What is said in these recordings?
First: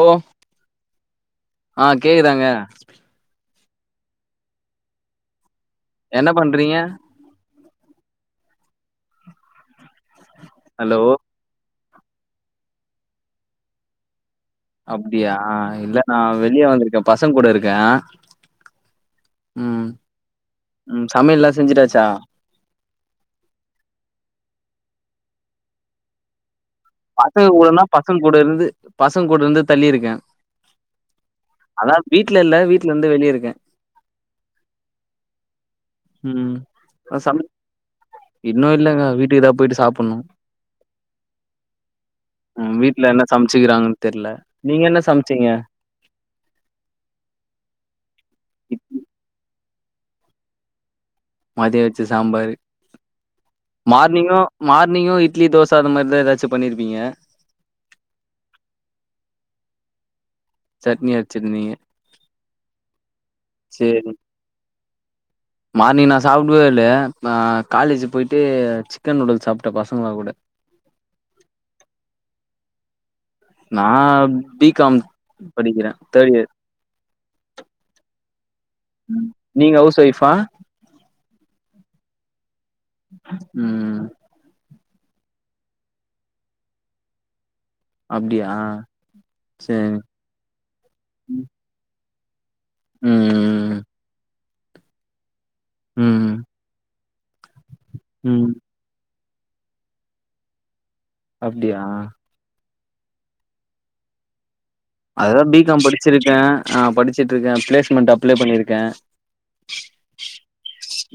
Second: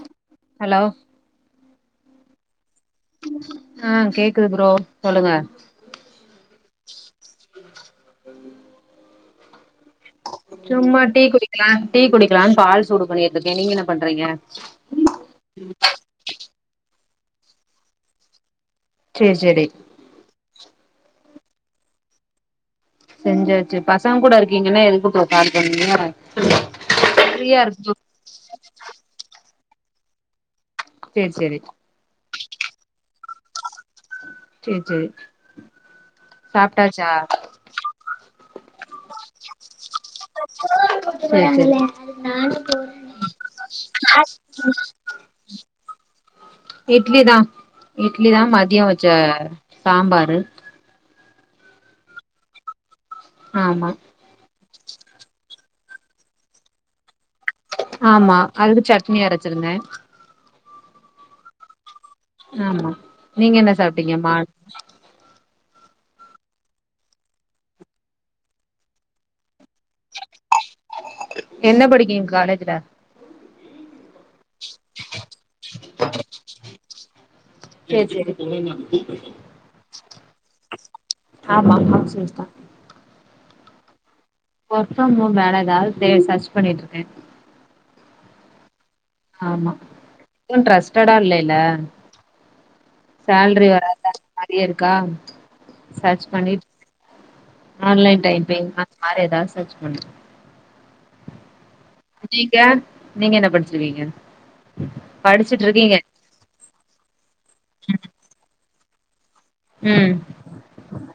ஓ hello ஆ கேக்குதாங்க ஆ கேக்குது ப்ரோ சொல்லுங்க என்ன பண்றீங்க [unintelligible] ஹலோ சும்மா டீ குடிக்கலா டீ குடிக்கலானு பால் சூடு பண்ணிக்கிட்டு ருக்கே நீங்க என்ன பண்றீங்க அப்டியா இல்ல நா வெளிய வந்திருக்கே பசங்க கூட இருக்கே சேரி சேரி ம் ம் சமையல் எல்லா செஞ்சுட்டாச்சா செஞ்சாச்சு பசங்க கூட இருக்கீங்கன்னா எதுக்கு இப்ப கால் பண்ணீங்க பசங்க ஃப்ரீயா கூடன்னா இருக்கு பசங்க கூட இருந்து பசங்க கூட இருந்து தள்ளி இருக்கே சேரி செரி அதாவது வீட்ல இல்ல வீட்ல இருந்து வெளிய இருக்கே சேரி சேரி ம் சாப்ட்டாச்சா அது சம இன்னு இல்லங்க வீட்டுக்கு தா போயிட்டு சாப்புணு சேரி சேரி ம் வீட்ல என்ன சமச்சுக்கிறாங்கன்னு தெர்ல நீங்க என்ன சமச்சீங்க இட்லி தா இட்லி தா மதியோ வச்ச சாம்பாரு மதியோ வச்ச சாம்பாரு ஆமா மார்னிங்கு மார்னிங்கு இட்லி தோச அது மாரிதா எதாச்சு பண்ணிருப்பீங்க ஆமா அதுக்கு சட்னி அரச்சிருந்தே சட்னி அரச்சிருந்தீங்க ஆமா நீங்க என்ன சேரி சாப்ட்டீங்க மான் மார்னிங் நா இல்லேயேசாப்டுவே அ காலேஜ் போய்ட்டு சிக்கன் நூடுல்ஸ் சாப்ட்டே பசங்க கூட என்ன படிக்கீங்க காலேஜ்ல நா பி காம் படிக்கிறே தேர்ட் இயர் சேரி சேரி சேரி நீங்க ஹவுஸ் ஒய்ஃப்பா ஆமா ஹவுஸ் ஒய்ஃப் தா ம் ஒர்க் ஃப்ரம் ஹோம் வேற ஏதாவது தே சர்ச் பண்ணிட்டு இருக்க அப்டியா ஆமா சேரி இதுவு ட்ரஸ்டடா இல்லல்ல சேல்ரி ம் வராத மாரியே இருக்கா சர்ச் ம் பண்ணிட் ஆன்லைன் ம் டைப்பிங் அது மாரி ஏதாது சர்ச் பண்ற அப்டியா நீங்க நீங்க என்ன படிச்சிருக்கீங்க அதுதா பி படிச்சுட்டு காம் இருக்கீங்க படிச்சிருக்க ஆ படிச்சிட்ருக்க பிளேஸ்மெண்ட் அப்ளை பண்ணிருக்க ம்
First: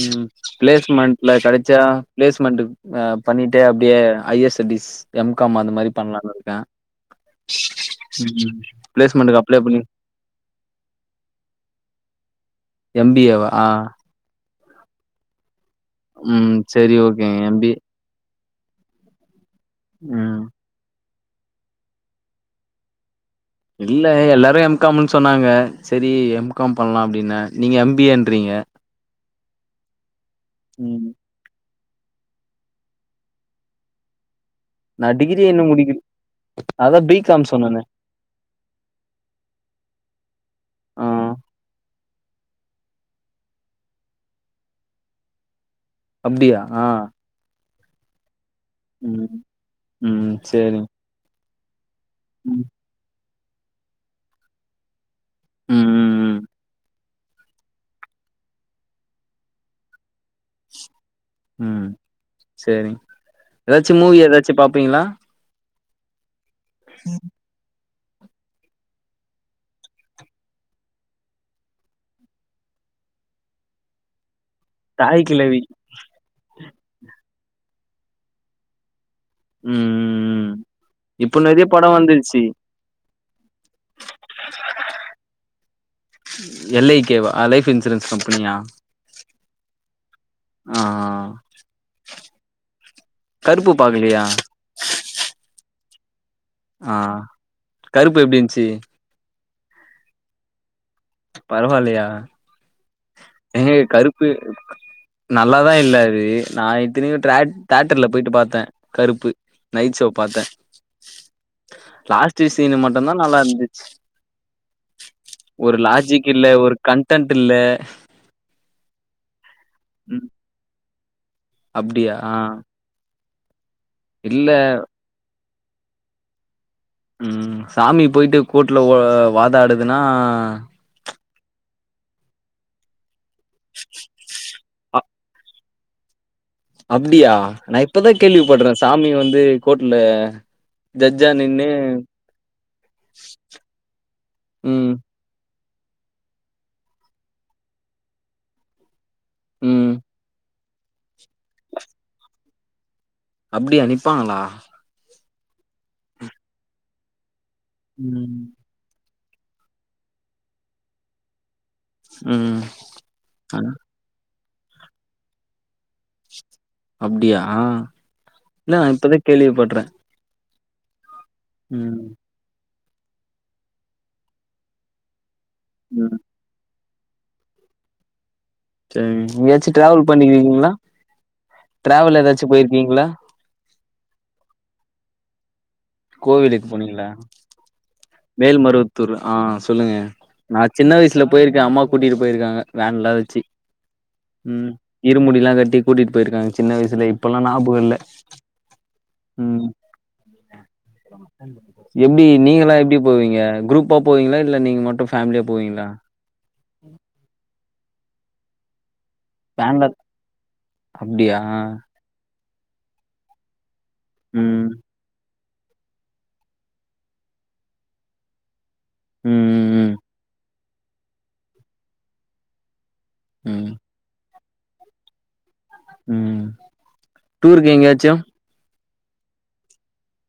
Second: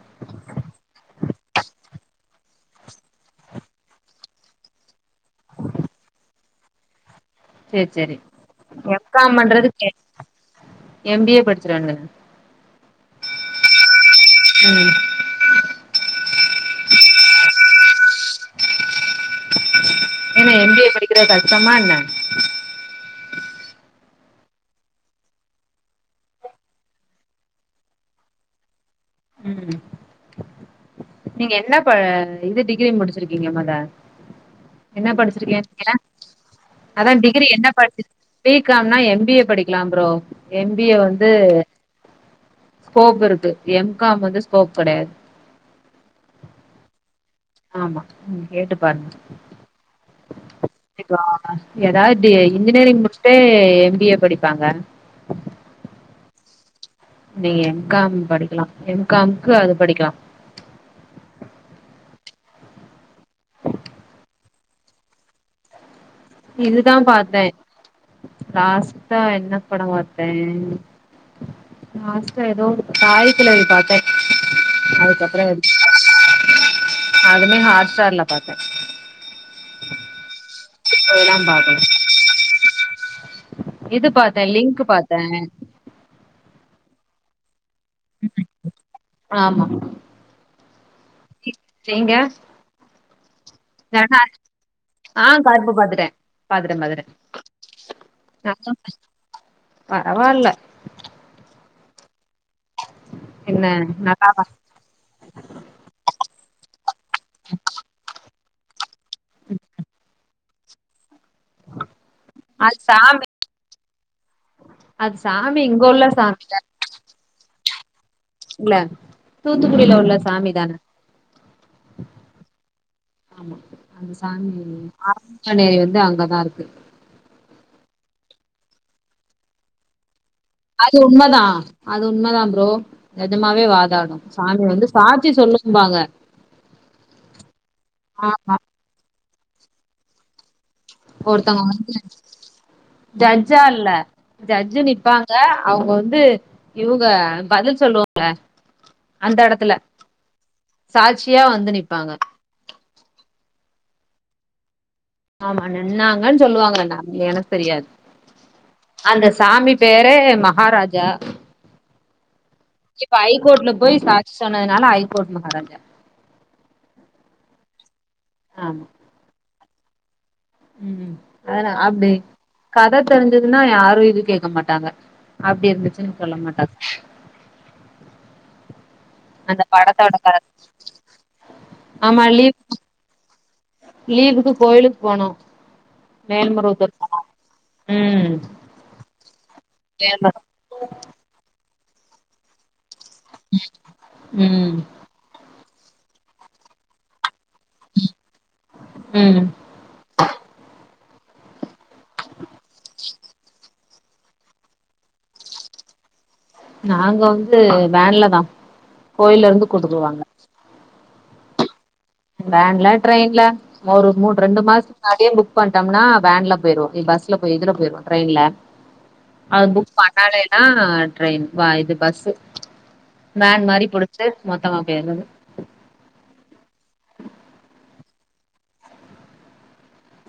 ம் பிளேஸ்மெண்ட்ல கெடைச்சா பிளேஸ்மெண்ட்டுக் பண்ணிட்டே அப்டியே ஹையர்ஸ்டடிஸ் எம் காம் அந்த மாரி பண்லானு இருக்க சேர் சேரி எம் காம் பிளேஸ்மெண்ட்க்கு அப்ளை பண்ணி பண்றதுக் எம் பி ஏ படிச்சிர வேண்டிதான எம் பி ஏ வா ஆ ம் ம் செரி ஓகேங்க எம் பி ஏ ம் ஏ எம் பி ஏ படிக்கறது கஷ்டமா என்ன இல்ல எல்லாரும எம் காமுன்னு சொன்னாங்க செரி எம் காம் பண்லா அப்டின்ன நீங்க எம் பி ஏ ன்றீங்க ம் ம் நீங்க என்ன ப இது டிகிரி முடிச்சிருக்கீங்க மொத நா என்ன டிகிரி இன்னு படிச்சிருக்கேன்ங்க முடிக்கல அதா பி காம் டிகிரி என்ன சொன்னனே படிச்சிரு பீ காம்னா எம் பி ஏ படிக்கலாம் ப்ரோ எம் பி ஏ ஆ வந்து ஸ்கோப் இருக்கு எம் காம் வந்து ஸ்கோப் கெடையாது அப்டியா ஆமா ம் கேட்டு பாருங்க ம் ம் சேரிங் [unintelligible] ஏதாது டி ம் இன்ஜினியரிங் முடிஸ்ட்டே எம் பி ஏ படிப்பாங்க ம்‌ ம் ம் நீங்க எம் காம் படிக்கலா எம் காம் க்கு அது படிக்கலா ம் சேரி ஏதாச்சு மூவி ஏதாச்சு பாப்பீங்களா இதுதா பாத்தே லாஸ்ட்டா என்ன படம் பாத்தே லாஸ்டீடா ஏதோ தாய் கெழவி பாத்தே தாய் அதுக்கப்புற கிழவி அதுமே ஹாட் ஸ்டார்ல பாத்தே ம் ம் ம் இதெல்லா இப்ப நெறைய பாக்கல படம் வந்துருச்சு இது பாத்த லிங்க்கு பாத்த எல் ஐ கே வா லைஃப் இன்சூரன்ஸ் கம்பெனியா ஆமா ஆ ஆ நீங்க கருப்பு பாக்கலையா [inaudible] ஆ கருப்பு பாத்துட்டே பாத்துட்ட ஆ கருப்பு எப்டி பாத்துட்ட இருந்துச்சு [inaudible] பரவாயில்ல பரவாயில்லயா என்ன ஏங்க கருப்பு நல்லாவா நல்லாதா இல்ல அது நா இத்தனக்கு தேட் தேட்டர்ல போயிட்டு பாத்த கருப்பு நைட் சோ பாத்த லாஸ்ட் அது சீனு மட்டுதான் சாமி நல்லா இருந்துச்சு அது சாமி ஒரு இங்க உள்ள லாஜிக் சாமி இல்ல தான ஒரு கன்டன்ட் இல்ல இல்ல தூத்துக்குடியில உள்ள ம் சாமி தான அப்டியா ஆமா அந்த இல்ல சாமி [unintelligible] ஏறி வந்து அங்கதா இருக்கு ம் சாமி போயிட்டு கோர்ட்ல வோ வாதாடுதுன்னா அது உண்மதா அது உண்மதா ப்ரோ நெஜமாவே வாதாடு சாமி வந்து அ சாட்சி சொல்லும்பாங்க அப்டியா நா இப்பதா கேள்வி ஆமா பட்றே சாமி வந்து கோட்ல ஒருத்தங்க வந்து ஜட்ஜா இல்ல ஜட்ஜு ம் நிப்பாங் க அவங்க வந்து இவங்க பதில் சொல்லுவாங்க அந்த எடத்துல ம் சாட்சியா வந்து நிப்பாங்க அப்டியா நிப்பாங்களா ஆமா நின்னாங்கன்னு சொல்லுவாங்க நம் எனக்கு தெரியாது ம் அந்த சாமி பெரே மகாராஜா ம் இப்ப அ ஐகோர்ட்டுல போய் சாட்சி சொன்னதுனால ஐகோர்ட் மகாராஜா அப்டியா ஆ இல்ல ஆமா நா இப்பதா கேள்விபட்ற ம் அதனா அப்டி கத தெரிஞ்சதுன்னா யாரு எது கேட்க மாட்டாங்க அப்டி ம் இருந்துச்சுன்னு சொல்ல மாட்டா [unintelligible] அந்த எங்கயாச்சு டிராவல் படத்தோட கத பண்ணிருக்கீங்களா டிராவல் ஆமா ஏதாச்சு லீவ் போயிருக்கீங்களா லீவுக்கு கோயிலுக்கு போனோ கோவிலுக்கு மேல்மருவத்தூர் போனீங்களா போனோ ம் மேல்மருவத்தூர் ஆ சொல்லுங்க மேல்மரு நான் சின்ன வயசுல போயிருக்க அம்மா கூட்டிட்டு போயிருக்காங்க வேன்ல்ல வச்சு ம் இருமுடிலா கட்டி கூட்டிட்டு போயிருக்காங்க சின்ன வயசுல இப்பல்லா ஞாபக இல்ல ம் எப்டி நீங்களல்லா எப்டி போவீங்க குரூப்பா போவீங்களா இல்ல நீங்க மட்டு ஃபேமிலியா போவீங்களா நாங்க வந்து வேன்ல தா கோயிலருந்து வேன்ல கூட்டு போவாங்க அப்டியா வேன்ல ட்ரெயின்ல ஒரு மூணு ரெண்டு ம் மாச முன்னாடியே புக் பண்ட்டம்னா வேன்ல போயிரு பஸ்ல போய் இதுல போயிருவோ ட்ரெயின்ல ம் அது ம் புக் பண்ணாலேன்னா ட்ரெயின் வா இது பஸ்சு ம் வேன் ம் மாரி புடிச்சு மொத்தமா போயிறது ம் டூருக்கு எங்கயாச்சு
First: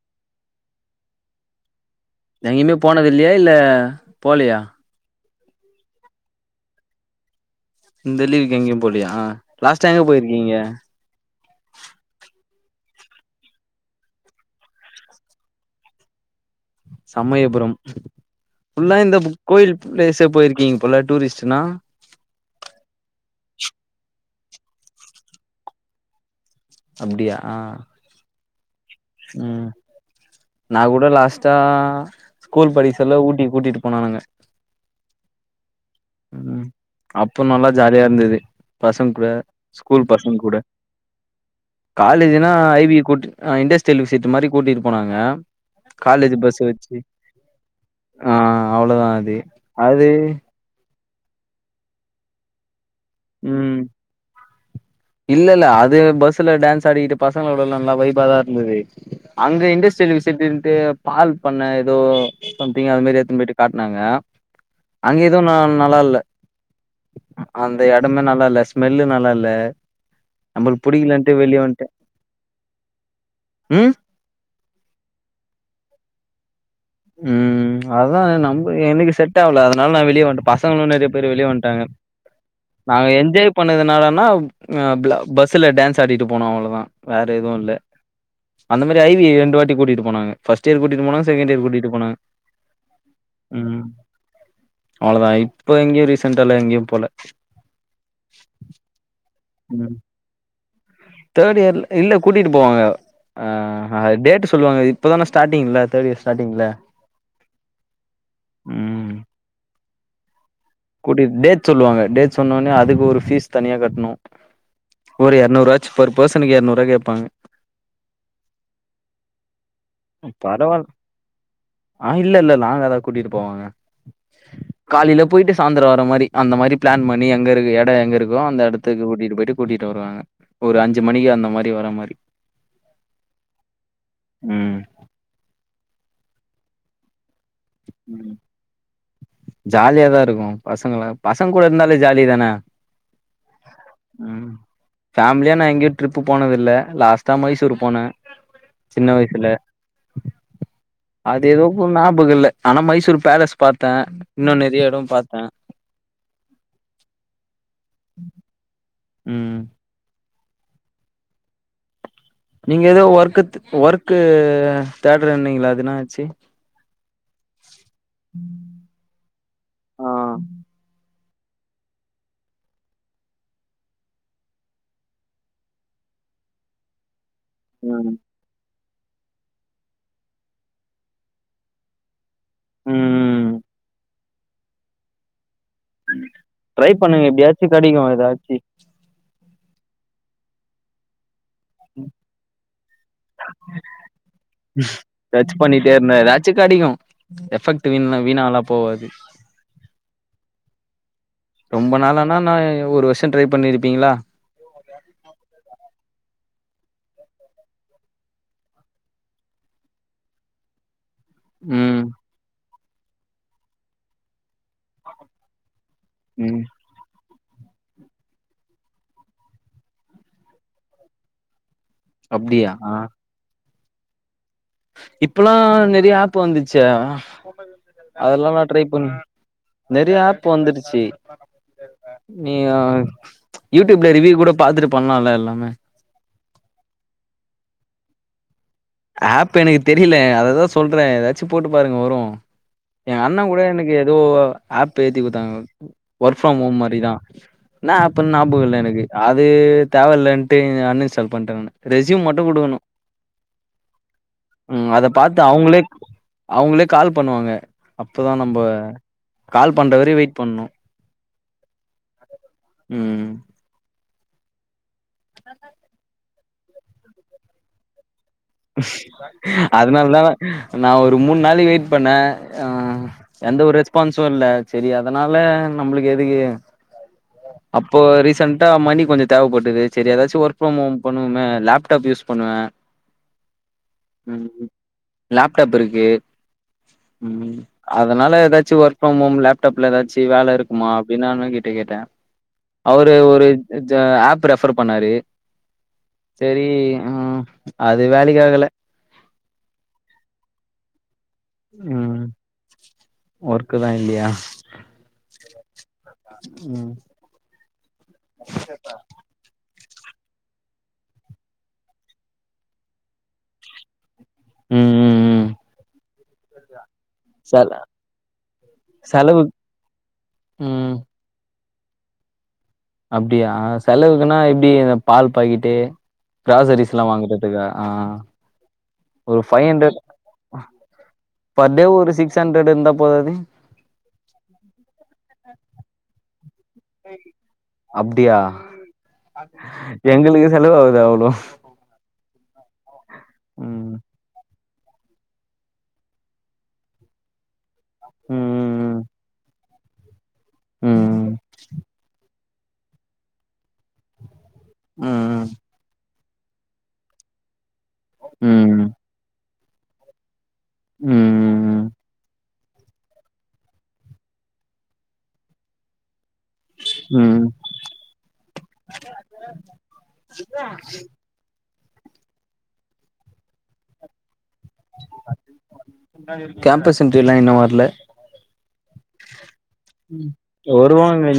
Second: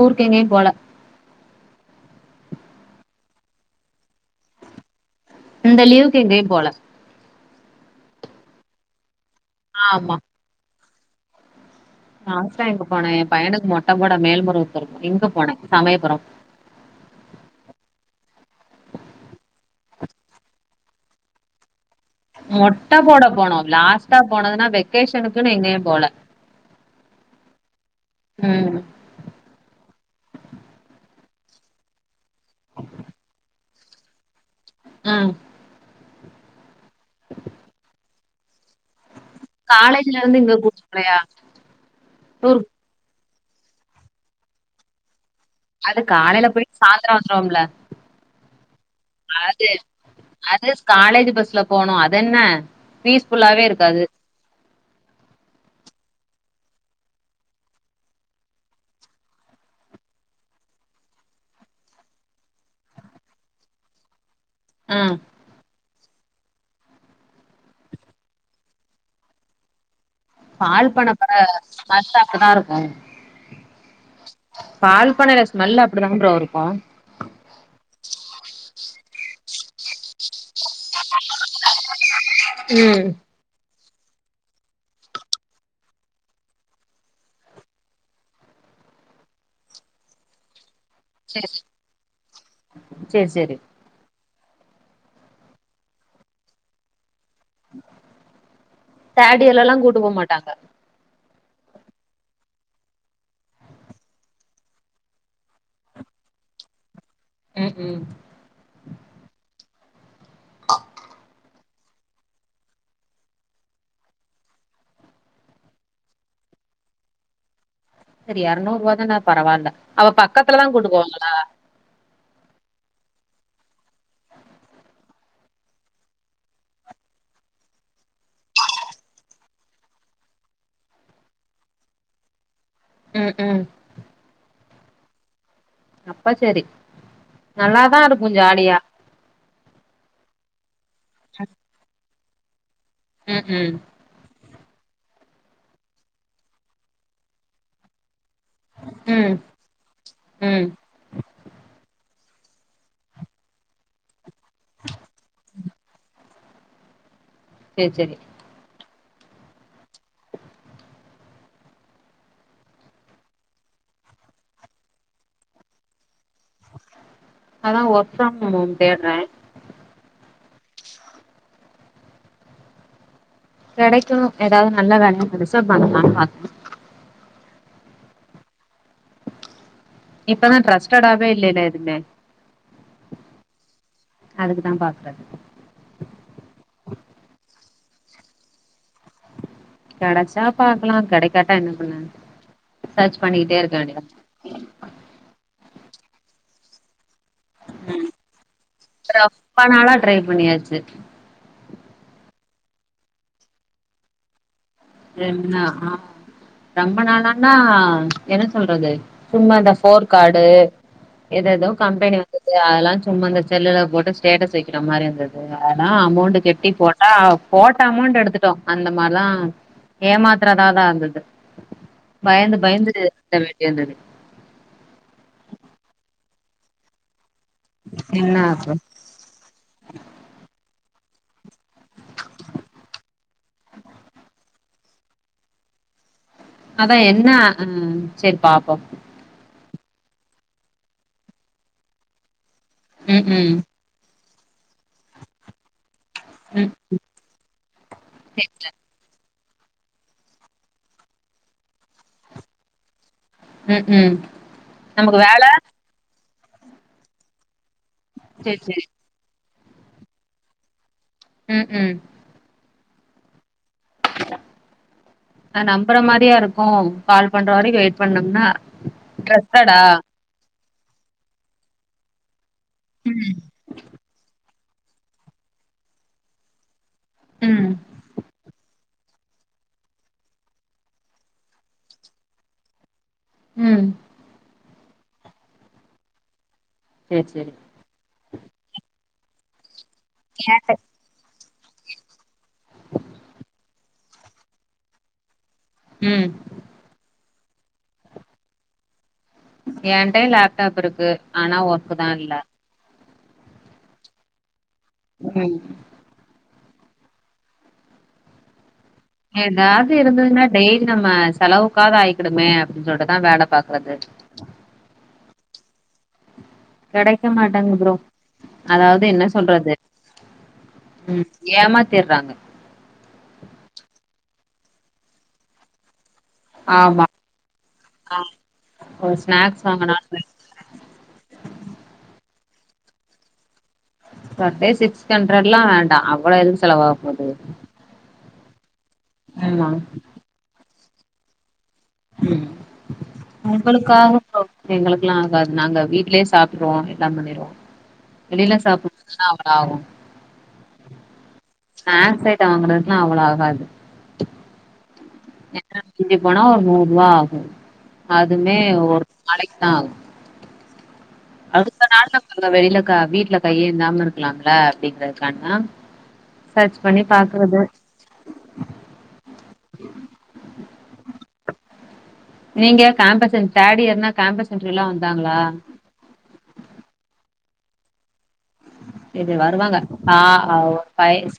ஊர் எங்கயு போல எங்கயுமே போனது இல்லையா இல்ல போலையா இந்த லீவுக் எங்கயு போல இந்த லீவுக்கு எங்கயு போலையா லாஸ்ட் எங்க ஆமா போயிருக்கீங்க லாஸ்ட் ஆ எங்க போன என் பையனுக்கு மொட்ட போட மேல்மருவத்தூர் இங்க போன கூட மேல்மருவத்து இரு இங்க போனே சமயபுரம் சமயபுரம் ஃபுல்லா இந்த புக் கோயில் பிளேஸ்யே போயிருக்கீங்க போல டூரிஸ்ட்டுன்னா மொட்ட போட போனோ லாஸ்டா போனதுன்னா வெக்கேஷனுக்குன்னு எங்கேயு போல அப்டியா ம் ம் ந கூட லாஸ்டா ஸ்கூல் படிக்க சொல்ல ஊட்டி கூட்டிட்டு போனானுங்க ம் ம் அப்போ நல்லா ஜாலியா இருந்தது பசங்க கூட ஸ்கூல் காலேஜ்ல பசங்க இருந்து கூட இங்க கூட்டு போலயா காலேஜினா டூர் ஐ பி கூட் இண்டஸ்ட்ரியல் விஷட் மாரி கூட்டிட்டு போனாங்க அது காலேஜ் காலையில பஸ் போயிட்டு வச்சு சாயந்தரோ வந்துருவோம்ல ஆ அவ்ளோ தா அதி அது அது காலேஜ் பஸ்ல போனோ அதென்ன பீஸ்புல்லாவே ம் இருக்காது இல்ல இல்ல அது பஸ்ல டான்ஸ் ஆடிக்கிட்டு பசங்களோட எல்லா நல்லா வைபா தா இருந்தது அங்க இண்டஸ்ட்ரியல் விசிட்டுனுடு பால் பண்ண ஏதோ சம்திங் அது மாரி எதுதிடுத்துன்ன போயிட்டு காட்டுனாங்க ஆ அங்க எது நா நல்லா இல்ல ஆ அந்த எடமே நல்லா இல்ல ஸ்மெல்லு நல்லா இல்ல நம்மளுக்கு பால் பண்ண தான புடிக்கலன்ட்டு வெளிய வந்ட்டே ஸ்மெல்லு அப்டி தா இருக்கு ம் பால் பண்ணையில ஸ்மெல்லு அப்டிதான ஃப்ரோ இருக்கு ம் ம் அதா நம்ம எனக்கு செட் ஆவல அதனால நா வெளிய வன்ட்டே பசங்களு நெறைய பேர் வெளிய வட்டாங்க ம் நாங்க எஞ்சாய் பண்ணதுனாலனா பஸ்ல டான்ஸ் ஆடிட்டு போனோ அவ்ளோதா வேற எதுவு இல்ல அந்த மாரி ஐ வி ரெண்டு வாட்டி கூட்டிட்டு போனாங்க ஃபஸ்ட் இயர் கூட்டிட்டு போனாங்க செகண்ட் சேரி இயர் கூட்டிட் சேரி சேரி ம் அவ்ளோ தா இப்ப எங்கேயு ரீசன்டால்ல எங்கேயு போல்ல தேர்ட் இயர்ல எல்லா ம் கூட்டு போ மாட்டாங்க தேர்ட் இயர்ல இல்ல கூட்டிட்டு போவாங்க ஆ டேட்டு சொல்லுவாங்க இப்பதா ஸ்டார்ட்டிங்ல தேர்ட் இயர் ஸ்டார்ட்டிங்ல ம் ம் ம் கூட்டிட் டேட் சொல்லுவாங்க டேட் சொன்னோனயே அதுக்கு ஒரு ஃபீஸ் தனியா கட்ணு ஒரு எரநூறாச்சு பர் பர்சனுக்கு எரநூறுவா கேப்பாங்க செரி எரநூறுவா தான பரவால்ல அவ ம் பக்கத்துலதா பரவாயில் கூட்டு போவாங்களா ஆ இல்ல இல்ல லாங்காதா கூட்டிட்டு போவாங்க காலையில போயிட்டு சாந்தர வர மாறி அந்த மாறி பிளான் பண்ணி எங்க இருக்கு எடோ எங்க இருக்கோ அந்த எடத் த்துக்கு கூட்டிட்டு போயிட்டு கூட்டிட்டு வருவாங்க ஒரு அஞ்சு மணிக்கு அந்த மாரி வர மாரி ம் ம் ம் அப்ப சேரி நல்லாதா இருக்கு ஜாலியா ஜாலியாதா இருக்கு பசங்க பசங்க கூட இருந்தாலே ஜாலி தானே ம் ம் ம் ஃபேமிலியா நா எங்கேயு ட்ரிப்பு போனதில்ல லாஸ்ட்டா மைசூர் போனே சின்ன ம் வயசுல ம் அது ஏதோ இப்ப ஞாபக இல்ல ஆனா மைசூர் பேலஸ் பாத்தே இன்னு நெறைய எட பாத்தே சேர் சேரி ம் நீங்க ஏதோ ஒர்க்கு தே ஒர்க்கு தேட்ரேன்னிங்கீலே அது என்னா ஆச்சு அதா ஒர்க் பிரம் ஹோம்‌ தேட்ரே ஆ கெடைக்குணு எதாவ்து நல்ல வேலையா பெருசா பண்லானு பாக்றே ம் இப்பதா டிரஸ்டடாவே இல்லலே எதுமே ம் அதுக்குதாம் பாக்றது ம் ட்ரைப் பண்ணுங்க எப்டியாச்சு கெடிகு எதாச்சி கெடச்சாப் பாக்கலா கெடைக்காட்டா என்ன பண்ண சர்ச் பண்ணிட்டே இருக்க வேண்டிதா சர்ச் பண்ணிட்டேருந்தா எதாச்சு கெடைகு எஃபெக்ட்டு வீண்ணா வீணாவலாப் போவாது ரொம்ப நாளா ட்ரை பண்ணியாச்சு ரொம்ப நாளானா நா ஒரு வர்ஷோ ட்ரைப் பண்ணியிருப்பீங்ளா ரென்னா ஆ ரொம்ப நாளானா என்ன சொல்றது சும்மா இந்த ஃபோர் கார்டு எதோ எதோ ம் கம்பெனி வந்தது அதலாஞ் சும்மா அந்த செல்லுலப் போட்டுச் ஸ்டேட்டஸ் வெக்கிற மாரி இந்தது ஆனா அமௌண்ட்டு ம் கெட்டிப் போட் ஆ போட்ட அமௌண்ட்டு எடுத்துட்டோ அந்த மார்லா ஏமாத்தரதாதா இருந்தது பயந்து அப்டியா பயந்து ருக்க வேண்டியிருந்தது இப்பலா நெறைய ஆப்பு வந்துச்சே என்ன அதெல்லா நா ஆச்சு ட்ரைப் பண் நெறைய ஆப் வந்துடுசி நீ அ யூடியூப்ல ரிவியூ கூட பாத்துட்டு பண்லால்ல எல்லாமே அதா என்னா அ செரி பாப்போ ஆப்பு எனகு தெரில அததா சொல்றே எதாச்சும் போட்டு பாருங்க வரு எங்க அண்ணேங் ம்ஹ்ம். கூட எனகு எதோ ஆப்பு ஏத்தி குத்தாங்கோ ஒர்க் ஃப்ரம் ம். ஹோம் மாரிதா இன்னா ஆப்புன் சரி, நாபாகோ சரி. இல்ல எனகு அது தேவ இல்லன்ட்டு அன் இன்ஸ்டால் பண்ட நானு ரெஸ்யூம் மட்டு குடுகுணு ம் ம் ம் அதப் பாத்து அவுங்ளேக் அவுங்ளேக் கால்ப் பண்ணுவாங்க அப்பதா நம்ப சரி, சரி. கால்ப் பண்ற வரியு வெயிட் பண்ணு ம் ம் ம் ம் நா நம்பற மாரியா இருக்கு கால்ப் பண்ற வரையு வெயிட் பண்ணம்னா அதுனால்தா நா நா ஒரு மூன் நாளைகி வெயிட் பண்ணே ஆ எந்த ஒரு ரெஸ்பான்ஸு இல்ல செரி அதனால நம்ளுகு எதுகு ம். அப்போ ரீசன்ட்டா மணி கொஞ்சோ தேவப்பட்டது செரி எதாச்சு ஒர்க் ஃப்ரம் ஹோம் பண்ணுவுமே லேப்டாப் யூஸ் பண்ணுவே ம் ம் ம் லேப்டாப் இருக்கு சரி, ம் சரி. ம் அதனால எதாச்சு ஒர்க் ஃப்ரம் ஹோம் லேப்டாப்ல எதாச்சி வேல இருக்குமாப் பின்னு அண்ணங்கிட்ட கேட்டே அவரு ஒரு ஜா ஆப்பு ரெஃபர் பண்ணாரு ம் செரி ம் அது வேலைகி ஆகல ஏன்ட்டயு லேப்டாப் இருக்கு ஆனா ஒர்க்குதா ம் இல்ல ஒர்க்குதா இல்லியா ம் ம் ஏதாது இருந்துதுன்னா டெய்லி நம்ம செலவுக்காக ஆயிக்குடுமே அப்டின்னு சொல்ட்டுதான் வேல பாக்குறது ம் ம் ம் கெடைக்க செல மாட்டேங்கு ப்ரோ அதாவது என்ன செலவு சொல்றது ம் ஏமாத்திட்றாங்க அப்டியா செலவுக்குன்னா எப்டி இந்த பால் பாக்கிட்டு கிராசரிஸ் எல்லா ஆமா. வாங்கறதுக்கா ஆ ஒரு ஸ்நாக்ஸ் பைவ் ஹண்ட்ரட் வாங்குனாலும் பர் டே ஒரு சிக்ஸ் ஹண்ட்ரட் இருந்தா போதாது பர் டே சிக்ஸ் ஹண்ட்ரட் எல்லா வேண்டா அவ்ளோ எதுக்கு செலவாவ போது அப்டியா ஆமா எங்களுக்கு செலவாவுது அவ்ளோ ம் உங்களுக்கு ம். ஆகும் ப்ரோ எங்களுக்கெல்லாம் ஆகாது நாங்க வீட்லேயே சாப்பிடுருவோம் எல்லா பண்ணிருவோம் வெளில ம். சாப்புன்னா அவ்ளோ ஆவும் ம். நா கிக்கெட் வாங்கனதுக்கல்லாம் அவ்ளோ ஆகாது ம். ம். என்ன மிஞ்சி போனா ஒரு நூறு ரூபா ஆகும் அதுமே ம். ஒரு நாளைக்கு தான் ஆகும் ம் அடுத்த ம். நாள்ல பாருங்க வெளில க வீட்ல கையேந்தாம இருக்கலாம்ல அப்டிங்கிறதுக்காக சேர்ச் பண்ணி ம். பாக்குறது நீங்க கேம்பஸ் இன் தேர்ட் இயர்னா கேம்பஸ் இன்டெர்வியூ எல்லா வந்தாங்களா கேம்பஸ் இன்டெர்வியூலா இன்னு வரல இது வருவாங்க ம். ஆ ஒ பை வருவாங்க